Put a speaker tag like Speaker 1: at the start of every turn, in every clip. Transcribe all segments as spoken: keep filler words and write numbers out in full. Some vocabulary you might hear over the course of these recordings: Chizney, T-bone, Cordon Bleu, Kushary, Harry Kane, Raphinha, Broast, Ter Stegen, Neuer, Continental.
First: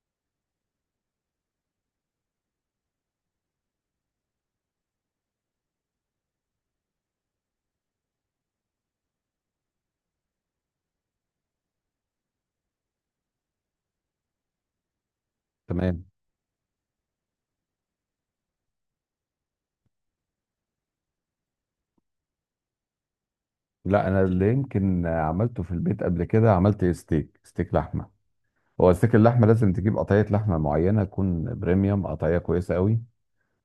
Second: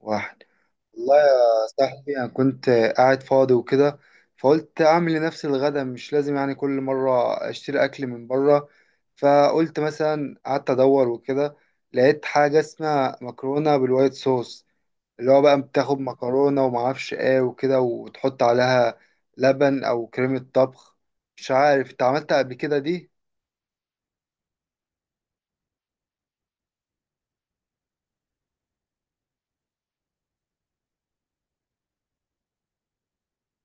Speaker 1: واحد. والله يا صاحبي أنا كنت قاعد فاضي وكده، فقلت أعمل لنفسي الغدا، مش لازم يعني كل مرة أشتري أكل من بره. فقلت مثلا، قعدت أدور وكده لقيت حاجة اسمها مكرونة بالوايت صوص، اللي هو بقى بتاخد
Speaker 2: تمام.
Speaker 1: مكرونة ومعرفش إيه وكده وتحط عليها لبن أو كريمة طبخ. مش عارف أنت عملتها قبل كده دي؟
Speaker 2: لا، انا اللي يمكن عملته في البيت قبل كده عملت ستيك ستيك لحمه. هو ستيك اللحمه لازم تجيب قطعيه لحمه معينه تكون بريميوم، قطعيه كويسه قوي.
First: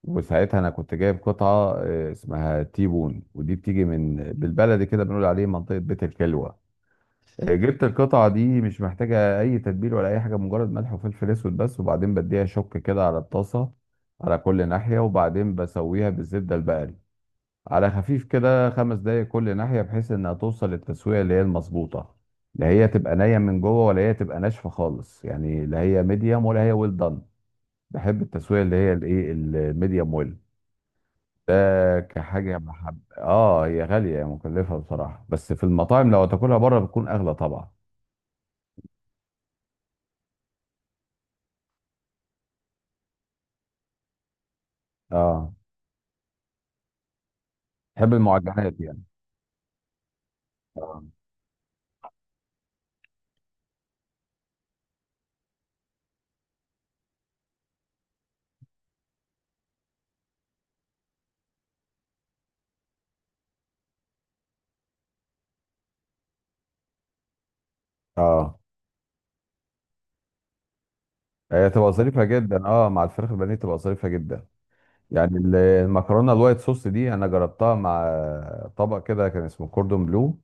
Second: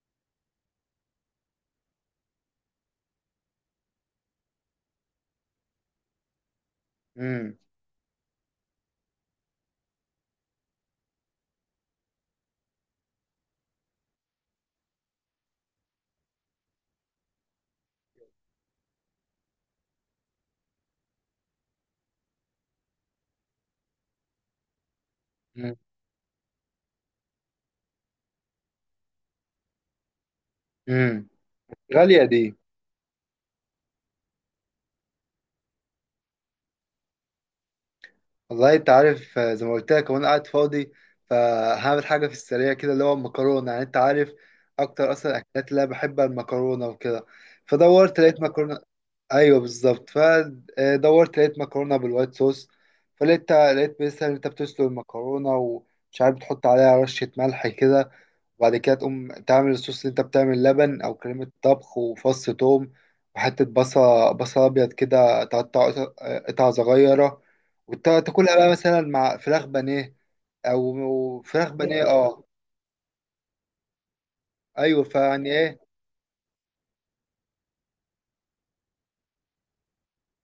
Speaker 2: وساعتها انا كنت جايب قطعه، آه، اسمها تي بون، ودي بتيجي من بالبلدي كده بنقول عليه منطقه بيت الكلوه. آه،
Speaker 1: مم.
Speaker 2: جبت القطعه دي مش محتاجه اي تتبيل ولا اي حاجه، مجرد ملح وفلفل اسود بس، وبعدين بديها شك كده على الطاسه على كل ناحيه، وبعدين بسويها بالزبده البقري على خفيف كده خمس دقايق كل ناحية، بحيث انها توصل للتسوية اللي هي المظبوطة. لا هي تبقى نية من جوه، ولا هي تبقى ناشفة خالص، يعني
Speaker 1: مم.
Speaker 2: لا هي ميديوم ولا هي ويل دان. بحب التسوية اللي هي الايه الميديوم ويل
Speaker 1: مم.
Speaker 2: ده،
Speaker 1: غالية دي.
Speaker 2: كحاجة بحب. اه، هي غالية، هي مكلفة بصراحة، بس في المطاعم لو تاكلها بره بتكون اغلى طبعا.
Speaker 1: والله انت عارف، آه، زي ما قلت لك وانا قاعد فاضي فهعمل حاجه في السريع كده، اللي هو المكرونه، يعني انت عارف اكتر اصلا
Speaker 2: اه.
Speaker 1: الاكلات اللي انا بحبها المكرونه وكده.
Speaker 2: بحب
Speaker 1: فدورت لقيت مكرونه.
Speaker 2: المعجنات يعني.
Speaker 1: ايوه بالظبط،
Speaker 2: اه.
Speaker 1: فدورت لقيت مكرونه بالوايت صوص. فلقيت لقيت مثلا، انت بتسلق المكرونه ومش عارف بتحط عليها رشه ملح كده، وبعد كده تقوم تعمل الصوص، اللي انت بتعمل لبن او كريمة طبخ وفص توم وحتة بصل، بصل ابيض كده تقطع قطع صغيرة، وتاكلها
Speaker 2: اه.
Speaker 1: بقى مثلا مع فراخ بانيه. او فراخ
Speaker 2: هي تبقى
Speaker 1: بانيه،
Speaker 2: ظريفة
Speaker 1: اه.
Speaker 2: جدا، اه، مع الفراخ البانيه تبقى ظريفة جدا.
Speaker 1: ايوه،
Speaker 2: يعني
Speaker 1: فيعني
Speaker 2: ال-
Speaker 1: ايه.
Speaker 2: المكرونه الوايت صوص دي انا جربتها مع طبق كده كان اسمه كوردون بلو.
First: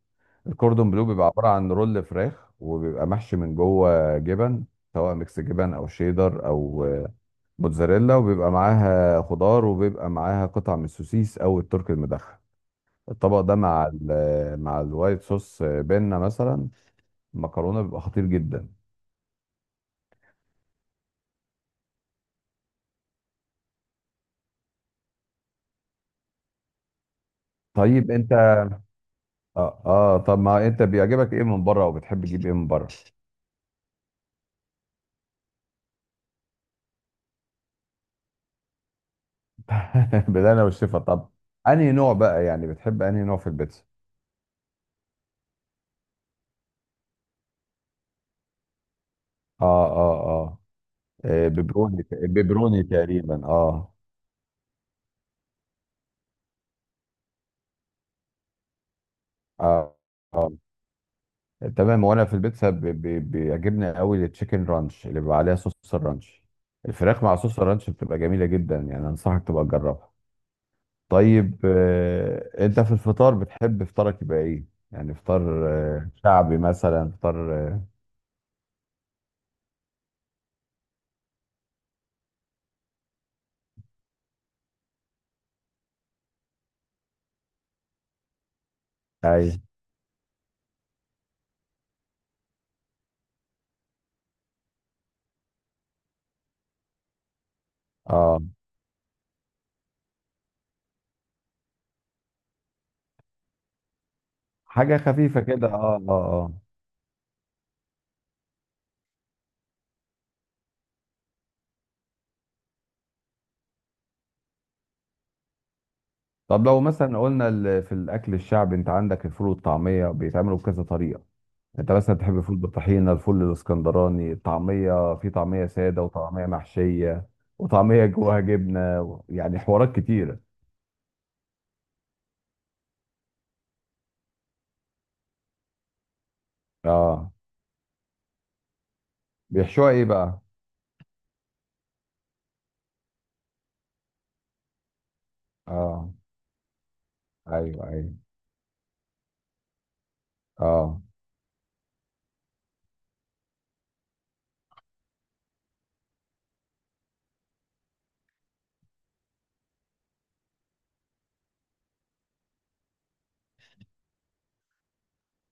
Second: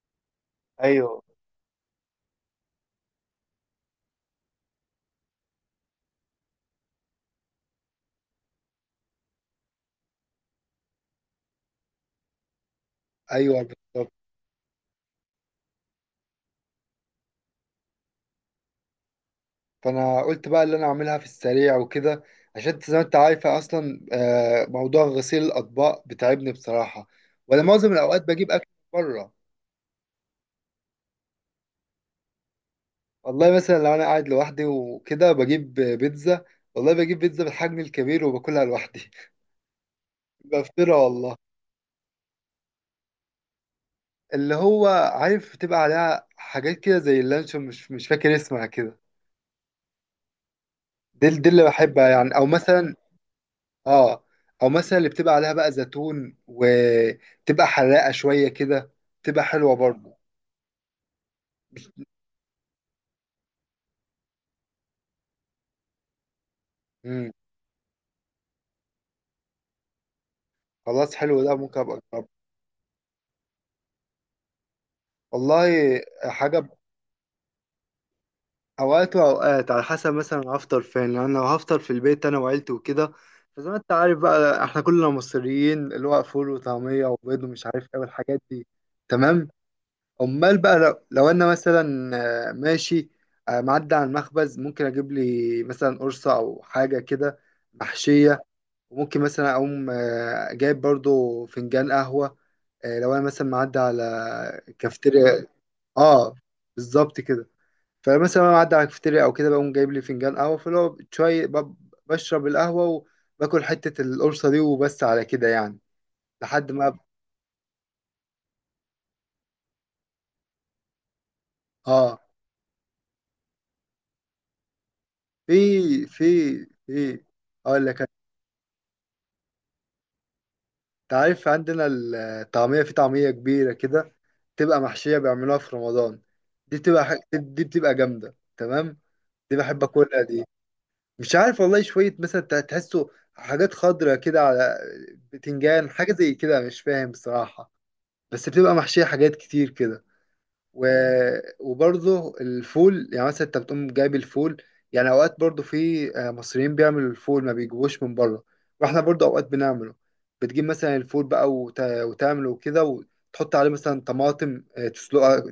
Speaker 2: الكوردون بلو
Speaker 1: ايوه
Speaker 2: بيبقى عباره عن رول فراخ، وبيبقى محشي من جوه جبن، سواء ميكس جبن، او شيدر، او موتزاريلا، وبيبقى معاها خضار، وبيبقى معاها قطع من السوسيس او الترك المدخن. الطبق ده
Speaker 1: ايوه
Speaker 2: مع
Speaker 1: بالظبط.
Speaker 2: ال مع الوايت صوص بينا مثلا، المكرونه، بيبقى خطير جدا.
Speaker 1: فانا قلت بقى اللي انا اعملها في السريع وكده، عشان زي ما انت عارفه اصلا، آه، موضوع غسيل الاطباق بتعبني بصراحه، ولا معظم
Speaker 2: طيب
Speaker 1: الاوقات
Speaker 2: انت،
Speaker 1: بجيب اكل بره.
Speaker 2: اه, آه طب ما انت بيعجبك ايه من بره؟ وبتحب تجيب ايه من بره؟
Speaker 1: والله مثلا لو انا قاعد لوحدي وكده بجيب بيتزا. والله بجيب بيتزا بالحجم الكبير وباكلها لوحدي.
Speaker 2: بالهنا
Speaker 1: بفطرها
Speaker 2: والشفا. طب
Speaker 1: والله.
Speaker 2: انهي نوع بقى يعني، بتحب انهي نوع في البيتزا؟
Speaker 1: اللي هو، عارف بتبقى عليها حاجات كده زي اللانشون، مش مش فاكر اسمها كده.
Speaker 2: اه، اه، اه.
Speaker 1: دي
Speaker 2: آه،
Speaker 1: دي اللي
Speaker 2: بيبروني،
Speaker 1: بحبها يعني، او
Speaker 2: بيبروني
Speaker 1: مثلا.
Speaker 2: تقريبا، اه.
Speaker 1: اه. او مثلا اللي بتبقى عليها بقى زيتون وتبقى حراقه شويه كده، بتبقى حلوه
Speaker 2: اه،
Speaker 1: برضه.
Speaker 2: اه، تمام. وانا في البيتزا ب- ب- بيعجبني قوي التشيكن رانش، اللي بيبقى عليها صوص الرانش، الفراخ
Speaker 1: امم.
Speaker 2: مع صوص الرانش بتبقى جميله جدا يعني، انصحك تبقى تجربها.
Speaker 1: خلاص، حلو ده،
Speaker 2: طيب،
Speaker 1: ممكن ابقى اجربه.
Speaker 2: آه انت في الفطار بتحب فطارك يبقى ايه؟ يعني فطار
Speaker 1: والله،
Speaker 2: آه شعبي
Speaker 1: حاجه
Speaker 2: مثلا، فطار آه.
Speaker 1: اوقات واوقات على حسب مثلا هفطر فين. لان انا لو هفطر في البيت انا وعيلتي وكده، فزي ما انت عارف بقى احنا كلنا مصريين، اللي هو فول وطعميه وبيض ومش عارف ايه والحاجات دي. تمام.
Speaker 2: اي.
Speaker 1: امال بقى لو, لو انا مثلا، آه، ماشي، آه، معدي على المخبز ممكن اجيب لي مثلا قرصه او حاجه كده
Speaker 2: اه.
Speaker 1: محشيه، وممكن مثلا اقوم آه، جايب برضو فنجان قهوه، آه، لو انا مثلا معدي على
Speaker 2: حاجه خفيفه
Speaker 1: كافتيريا.
Speaker 2: كده، اه، اه،
Speaker 1: اه،
Speaker 2: اه.
Speaker 1: بالظبط كده. فمثلا انا معدي على الكافيتيريا او كده بقوم جايب لي فنجان قهوه، فاللي هو شويه ب- بشرب القهوه وباكل حته القرصه دي وبس، على كده يعني.
Speaker 2: طب
Speaker 1: لحد
Speaker 2: لو
Speaker 1: ما أب...
Speaker 2: مثلا قلنا ال- في الاكل الشعبي، انت عندك الفول والطعميه، بيتعملوا بكذا طريقه، انت مثلا
Speaker 1: اه.
Speaker 2: تحب الفول بالطحينه، الفول الاسكندراني، الطعميه في
Speaker 1: في
Speaker 2: طعميه ساده
Speaker 1: في
Speaker 2: وطعميه
Speaker 1: في
Speaker 2: محشيه،
Speaker 1: اقول لك
Speaker 2: وطعميه
Speaker 1: أنا،
Speaker 2: جواها جبنه و- يعني حوارات كتيره.
Speaker 1: انت عارف عندنا الطعميه، في طعميه كبيره كده بتبقى محشيه بيعملوها في رمضان. دي بتبقى ح...
Speaker 2: اه،
Speaker 1: دي بتبقى جامده تمام. دي بحب
Speaker 2: بيحشوها ايه
Speaker 1: اكلها
Speaker 2: بقى؟
Speaker 1: دي. مش عارف والله، شويه مثلا تحسه حاجات خضرة كده، على بتنجان،
Speaker 2: اه،
Speaker 1: حاجه زي كده، مش فاهم بصراحه.
Speaker 2: ايوه، ايوه.
Speaker 1: بس بتبقى محشية حاجات كتير كده. و...
Speaker 2: اه.
Speaker 1: وبرضه الفول، يعني مثلا انت بتقوم جايب الفول. يعني اوقات برضه في آه، مصريين بيعملوا الفول ما بيجيبوش من بره، واحنا برضه اوقات بنعمله. بتجيب مثلا الفول بقى وت... وتعمله كده وتحط عليه مثلا طماطم، آه، تسلقها،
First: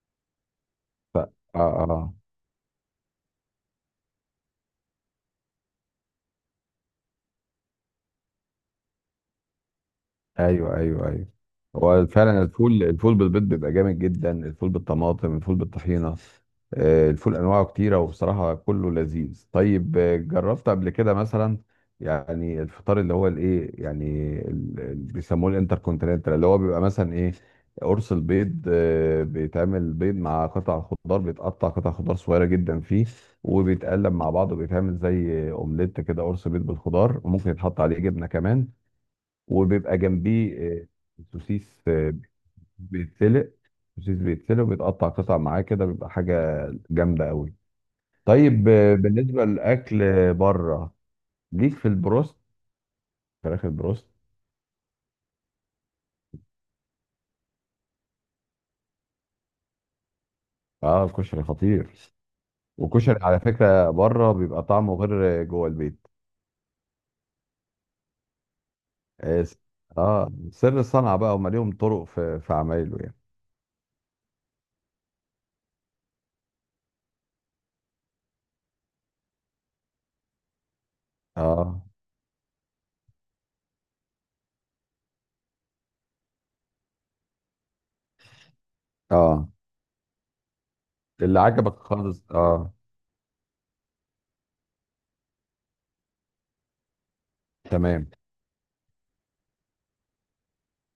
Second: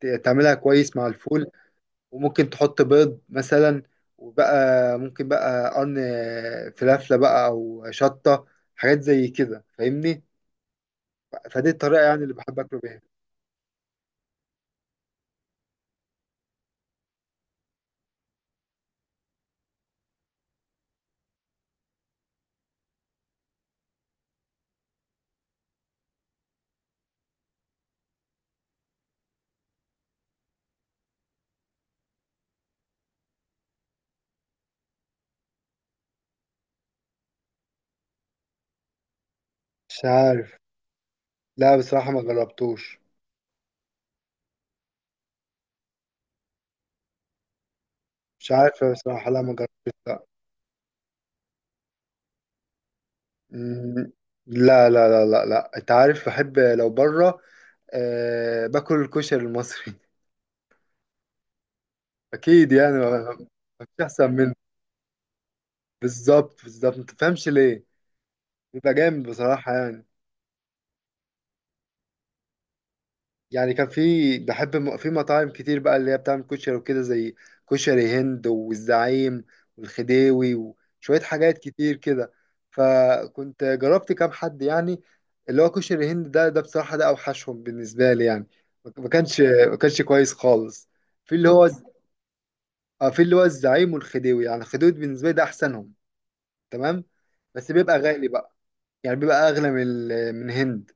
Speaker 1: ت- تعملها كويس مع
Speaker 2: ف...
Speaker 1: الفول.
Speaker 2: اه. اه،
Speaker 1: وممكن تحط بيض مثلا. وبقى ممكن بقى قرن آه، فلافلة بقى او شطة، حاجات زي كده، فاهمني.
Speaker 2: ايوه، ايوه، ايوه.
Speaker 1: فدي الطريقة
Speaker 2: هو
Speaker 1: يعني اللي
Speaker 2: فعلا
Speaker 1: بحب اكله
Speaker 2: الفول،
Speaker 1: بيها.
Speaker 2: الفول بالبيض بيبقى جامد جدا، الفول بالطماطم، الفول بالطحينه، آه، الفول انواعه كتيره، وبصراحه كله لذيذ. طيب، آه، جربت قبل كده مثلا يعني الفطار اللي هو الايه يعني ال- ال- بيسموه الانتركونتيننتال، اللي هو بيبقى مثلا ايه، قرص البيض، آه، بيتعمل بيض مع قطع خضار، بيتقطع قطع خضار صغيره جدا فيه، وبيتقلب مع بعض، وبيتعمل زي اومليت كده، قرص بيض بالخضار، وممكن يتحط عليه جبنه كمان، وبيبقى
Speaker 1: مش
Speaker 2: جنبيه
Speaker 1: عارف.
Speaker 2: آه،
Speaker 1: لا،
Speaker 2: سوسيس،
Speaker 1: بصراحة
Speaker 2: آه،
Speaker 1: ما جربتوش.
Speaker 2: بيتسلق سوسيس، بيتسلق وبيتقطع قطع معاه كده، بيبقى حاجة جامدة قوي.
Speaker 1: مش
Speaker 2: طيب،
Speaker 1: عارف
Speaker 2: آه،
Speaker 1: بصراحة، لا
Speaker 2: بالنسبة
Speaker 1: ما جربتوش
Speaker 2: للأكل
Speaker 1: لا.
Speaker 2: بره، ليك في البروست، فراخ البروست.
Speaker 1: مم، لا لا لا لا لا، انت عارف بحب لو بره، آه، باكل الكشري المصري.
Speaker 2: اه، الكشري خطير.
Speaker 1: اكيد يعني، ما
Speaker 2: وكشري على
Speaker 1: ما
Speaker 2: فكرة
Speaker 1: فيش احسن
Speaker 2: بره
Speaker 1: منه.
Speaker 2: بيبقى طعمه غير جوه البيت.
Speaker 1: بالظبط بالظبط، ما تفهمش ليه. بيبقى جامد
Speaker 2: اه س-
Speaker 1: بصراحة يعني.
Speaker 2: آه، سر الصنعة بقى، هم ليهم طرق في في عمايله يعني.
Speaker 1: يعني كان في، بحب م- في مطاعم كتير بقى اللي هي بتعمل كشري وكده، زي كشري هند والزعيم والخديوي وشوية حاجات
Speaker 2: اه.
Speaker 1: كتير كده. فكنت جربت كام حد يعني. اللي هو كشري هند ده ده بصراحة، ده أوحشهم بالنسبة لي يعني، ما ما كانش
Speaker 2: اه،
Speaker 1: ما كانش كويس خالص. في
Speaker 2: اللي
Speaker 1: اللي هو
Speaker 2: عجبك خالص، اه.
Speaker 1: آه، في اللي هو الزعيم والخديوي. يعني الخديوي بالنسبة لي ده أحسنهم. تمام. بس بيبقى
Speaker 2: تمام.
Speaker 1: غالي بقى، يعني بيبقى اغلى من ال- من هند،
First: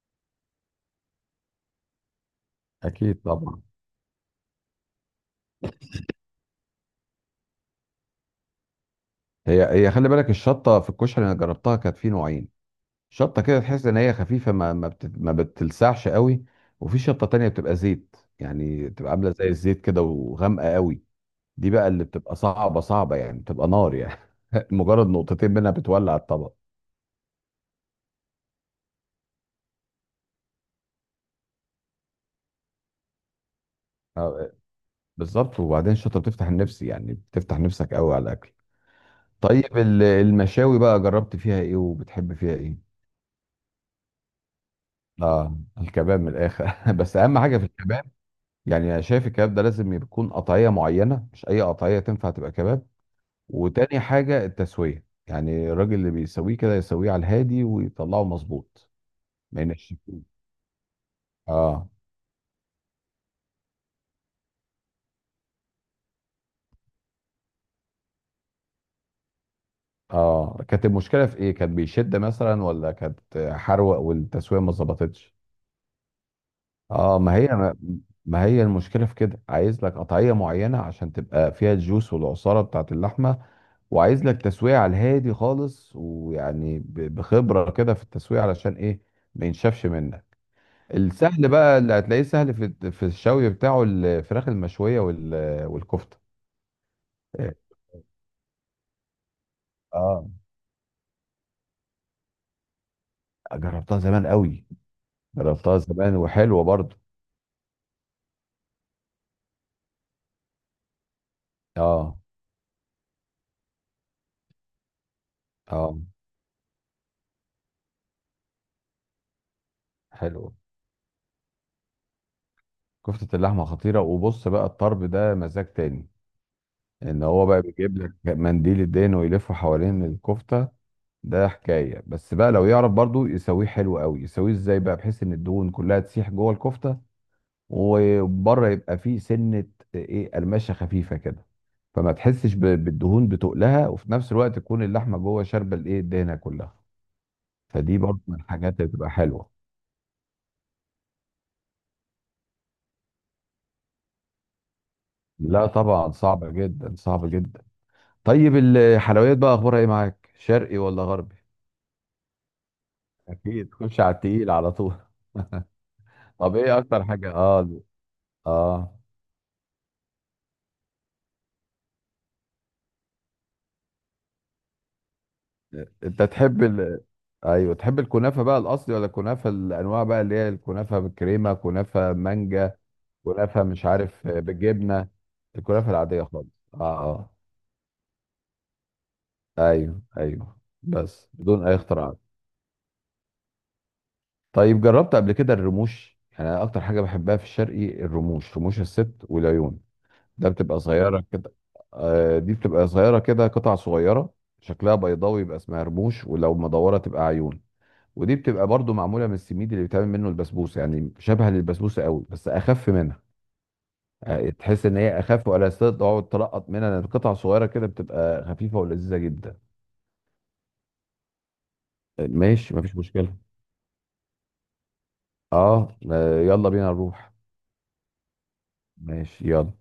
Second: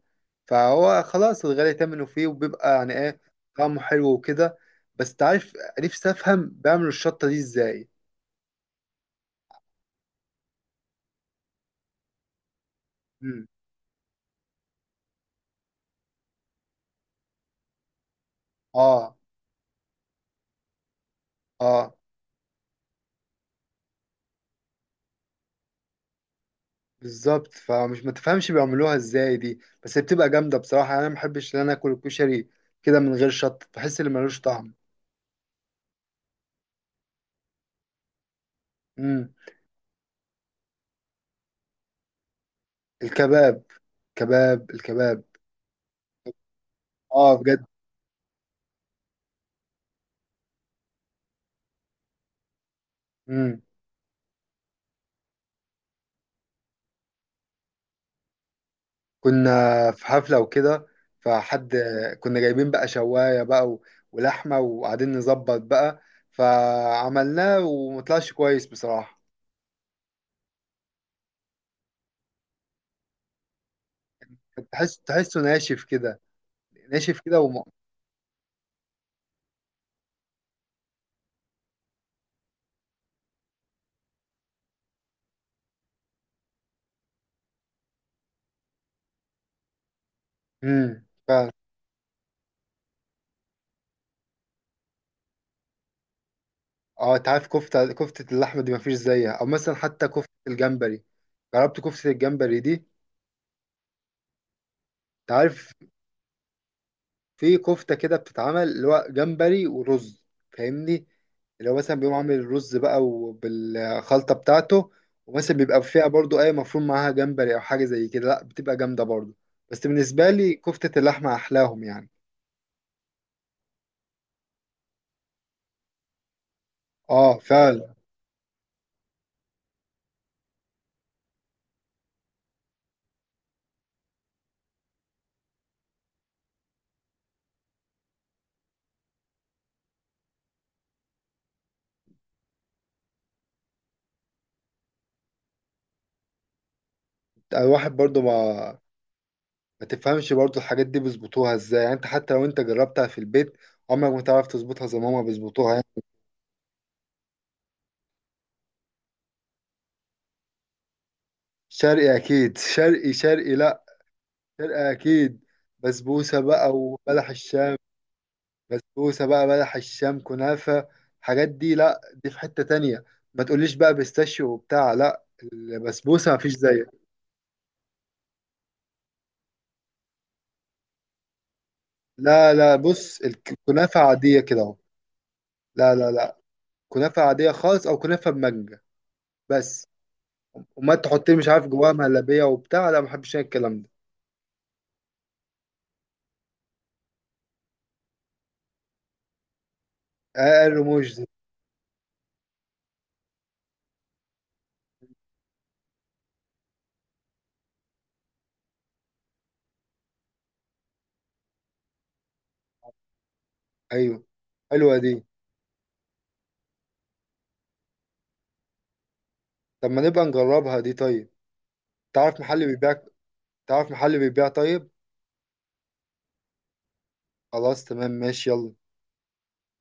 Speaker 1: فهو خلاص الغالي ثمنه فيه، وبيبقى يعني ايه،
Speaker 2: اكيد طبعا.
Speaker 1: طعمه حلو وكده. بس انت عارف، نفسي افهم بيعملوا الشطة دي ازاي.
Speaker 2: هي هي خلي بالك، الشطه في الكشري انا جربتها، كانت في نوعين، شطه
Speaker 1: مم.
Speaker 2: كده تحس ان هي خفيفه، ما ما, بت... ما بتلسعش قوي. وفي شطه تانية بتبقى زيت، يعني بتبقى
Speaker 1: اه
Speaker 2: عامله زي الزيت كده، وغامقه قوي. دي بقى
Speaker 1: اه.
Speaker 2: اللي بتبقى صعبه صعبه يعني، بتبقى نار يعني. مجرد نقطتين منها بتولع الطبق.
Speaker 1: بالظبط، فمش ما تفهمش بيعملوها ازاي دي، بس هي بتبقى جامدة بصراحة يعني. انا ما بحبش ان انا اكل الكشري كده من غير شطة، بحس ان ملوش
Speaker 2: آه،
Speaker 1: طعم.
Speaker 2: بالظبط، وبعدين الشطه بتفتح النفس، يعني بتفتح نفسك قوي على الاكل.
Speaker 1: مم.
Speaker 2: طيب، ال- المشاوي بقى، جربت فيها ايه؟ وبتحب فيها ايه؟
Speaker 1: الكباب، كباب، الكباب.
Speaker 2: اه، الكباب من الاخر. بس اهم
Speaker 1: اه
Speaker 2: حاجه في
Speaker 1: بجد.
Speaker 2: الكباب يعني، انا شايف الكباب ده لازم يكون قطعيه معينه، مش اي قطعيه تنفع تبقى كباب.
Speaker 1: مم.
Speaker 2: وتاني حاجة التسوية، يعني الراجل اللي بيسويه كده يسويه على الهادي ويطلعه مظبوط،
Speaker 1: كنا
Speaker 2: ما
Speaker 1: في حفلة
Speaker 2: ينشفوش.
Speaker 1: وكده، فحد،
Speaker 2: اه.
Speaker 1: كنا جايبين بقى شواية بقى و- ولحمة، وقاعدين نظبط بقى، فعملناه ومطلعش كويس بصراحة.
Speaker 2: اه، كانت المشكلة في ايه؟ كان بيشد مثلا؟ ولا كانت حروق والتسوية ما
Speaker 1: تحس
Speaker 2: ظبطتش؟
Speaker 1: تحسه ناشف كده.
Speaker 2: اه،
Speaker 1: ناشف
Speaker 2: ما
Speaker 1: كده
Speaker 2: هي
Speaker 1: وم...
Speaker 2: ما ما هي المشكلة في كده، عايز لك قطعية معينة عشان تبقى فيها الجوس والعصارة بتاعت اللحمة، وعايز لك تسوية على الهادي خالص، ويعني ب- بخبرة كده في التسوية، علشان ايه، ما ينشفش منك.
Speaker 1: امم
Speaker 2: السهل
Speaker 1: ف...
Speaker 2: بقى اللي هتلاقيه سهل في في الشوي بتاعه، الفراخ المشوية وال- والكفتة.
Speaker 1: اه. انت عارف، كفتة كفتة اللحمة دي مفيش زيها، او مثلا حتى
Speaker 2: اه،
Speaker 1: كفتة الجمبري. جربت كفتة الجمبري دي؟
Speaker 2: جربتها زمان قوي،
Speaker 1: انت عارف،
Speaker 2: جربتها زمان وحلوة برضو.
Speaker 1: في كفتة كده بتتعمل اللي هو جمبري ورز، فاهمني، اللي هو مثلا بيقوم
Speaker 2: اه.
Speaker 1: عامل الرز بقى وبالخلطة بتاعته، ومثلا بيبقى
Speaker 2: اه،
Speaker 1: فيها برضو أي مفروم، معاها جمبري أو حاجة زي كده، لأ بتبقى جامدة برضو. بس بالنسبة
Speaker 2: حلوة.
Speaker 1: لي كفتة اللحمة أحلاهم يعني.
Speaker 2: كفتة اللحمة خطيرة. وبص بقى، الطرب ده مزاج تاني، ان
Speaker 1: اه
Speaker 2: هو بقى
Speaker 1: فعلا.
Speaker 2: بيجيب لك منديل الدهن ويلفه حوالين الكفتة. ده حكاية. بس بقى لو يعرف برضو يسويه حلو قوي، يسويه ازاي بقى بحيث ان الدهون كلها تسيح جوه الكفتة، وبره يبقى فيه سنه ايه، قرمشه خفيفه كده، فما تحسش ب- بالدهون بتقلها، وفي نفس الوقت تكون اللحمه جوه شاربه الايه الدهنه كلها.
Speaker 1: الواحد
Speaker 2: فدي برضه
Speaker 1: برضو
Speaker 2: من
Speaker 1: ما
Speaker 2: الحاجات اللي بتبقى حلوه.
Speaker 1: ما تفهمش برضو الحاجات دي بيظبطوها ازاي يعني. انت حتى لو انت جربتها في البيت عمرك ما تعرف تظبطها زي ما هما
Speaker 2: لا
Speaker 1: بيظبطوها يعني.
Speaker 2: طبعا، صعبه جدا، صعبه جدا. طيب، الحلويات بقى اخبارها ايه معاك، شرقي ولا غربي؟
Speaker 1: شرقي أكيد. شرقي شرقي،
Speaker 2: اكيد
Speaker 1: لأ.
Speaker 2: تخش على التقيل على
Speaker 1: شرقي
Speaker 2: طول.
Speaker 1: أكيد. بسبوسة
Speaker 2: طب
Speaker 1: بقى
Speaker 2: ايه اكتر
Speaker 1: وبلح
Speaker 2: حاجه؟ اه.
Speaker 1: الشام.
Speaker 2: اه،
Speaker 1: بسبوسة بقى، بلح الشام، كنافة. الحاجات دي، لا دي في حتة تانية. ما تقوليش بقى بيستاشيو وبتاع، لا.
Speaker 2: انت
Speaker 1: البسبوسة مفيش
Speaker 2: تحب
Speaker 1: زيها.
Speaker 2: ال... ايوه، تحب الكنافه بقى الاصلي، ولا الكنافه الانواع بقى اللي هي الكنافه بالكريمه، كنافه
Speaker 1: لا لا،
Speaker 2: مانجا،
Speaker 1: بص،
Speaker 2: كنافه مش
Speaker 1: الكنافة
Speaker 2: عارف
Speaker 1: عادية كده اهو.
Speaker 2: بالجبنه؟ الكنافه
Speaker 1: لا لا
Speaker 2: العاديه
Speaker 1: لا،
Speaker 2: خالص. اه.
Speaker 1: كنافة
Speaker 2: اه،
Speaker 1: عادية خالص أو كنافة بمانجا بس.
Speaker 2: ايوه، ايوه،
Speaker 1: وما تحط
Speaker 2: بس
Speaker 1: لي مش عارف
Speaker 2: بدون اي
Speaker 1: جواها
Speaker 2: اختراعات.
Speaker 1: مهلبية وبتاع، لا، ما بحبش أنا الكلام ده.
Speaker 2: طيب، جربت قبل كده الرموش؟ يعني أنا اكتر حاجه بحبها في الشرقي الرموش، رموش الست والعيون. ده
Speaker 1: آه،
Speaker 2: بتبقى
Speaker 1: الرموش
Speaker 2: صغيره
Speaker 1: دي.
Speaker 2: كده. آه، دي بتبقى صغيره كده، قطع صغيره، شكلها بيضاوي يبقى اسمها رموش، ولو مدوره تبقى عيون. ودي بتبقى برضو معموله من السميد اللي بيتعمل منه البسبوسه، يعني شبه للبسبوسه قوي بس اخف منها.
Speaker 1: أيوه.
Speaker 2: آه، تحس ان
Speaker 1: حلوة
Speaker 2: هي
Speaker 1: دي.
Speaker 2: اخف، ولا ستيل تقعد تلقط منها، لأن قطع صغيره كده بتبقى خفيفه ولذيذه جدا.
Speaker 1: طب ما نبقى نجربها دي، طيب.
Speaker 2: آه،
Speaker 1: تعرف محل
Speaker 2: ماشي، مفيش
Speaker 1: بيبيع.
Speaker 2: مشكله.
Speaker 1: تعرف محل بيبيع، طيب.
Speaker 2: اه. آه، يلا بينا نروح.
Speaker 1: خلاص تمام، ماشي يلا.
Speaker 2: ماشي يلا.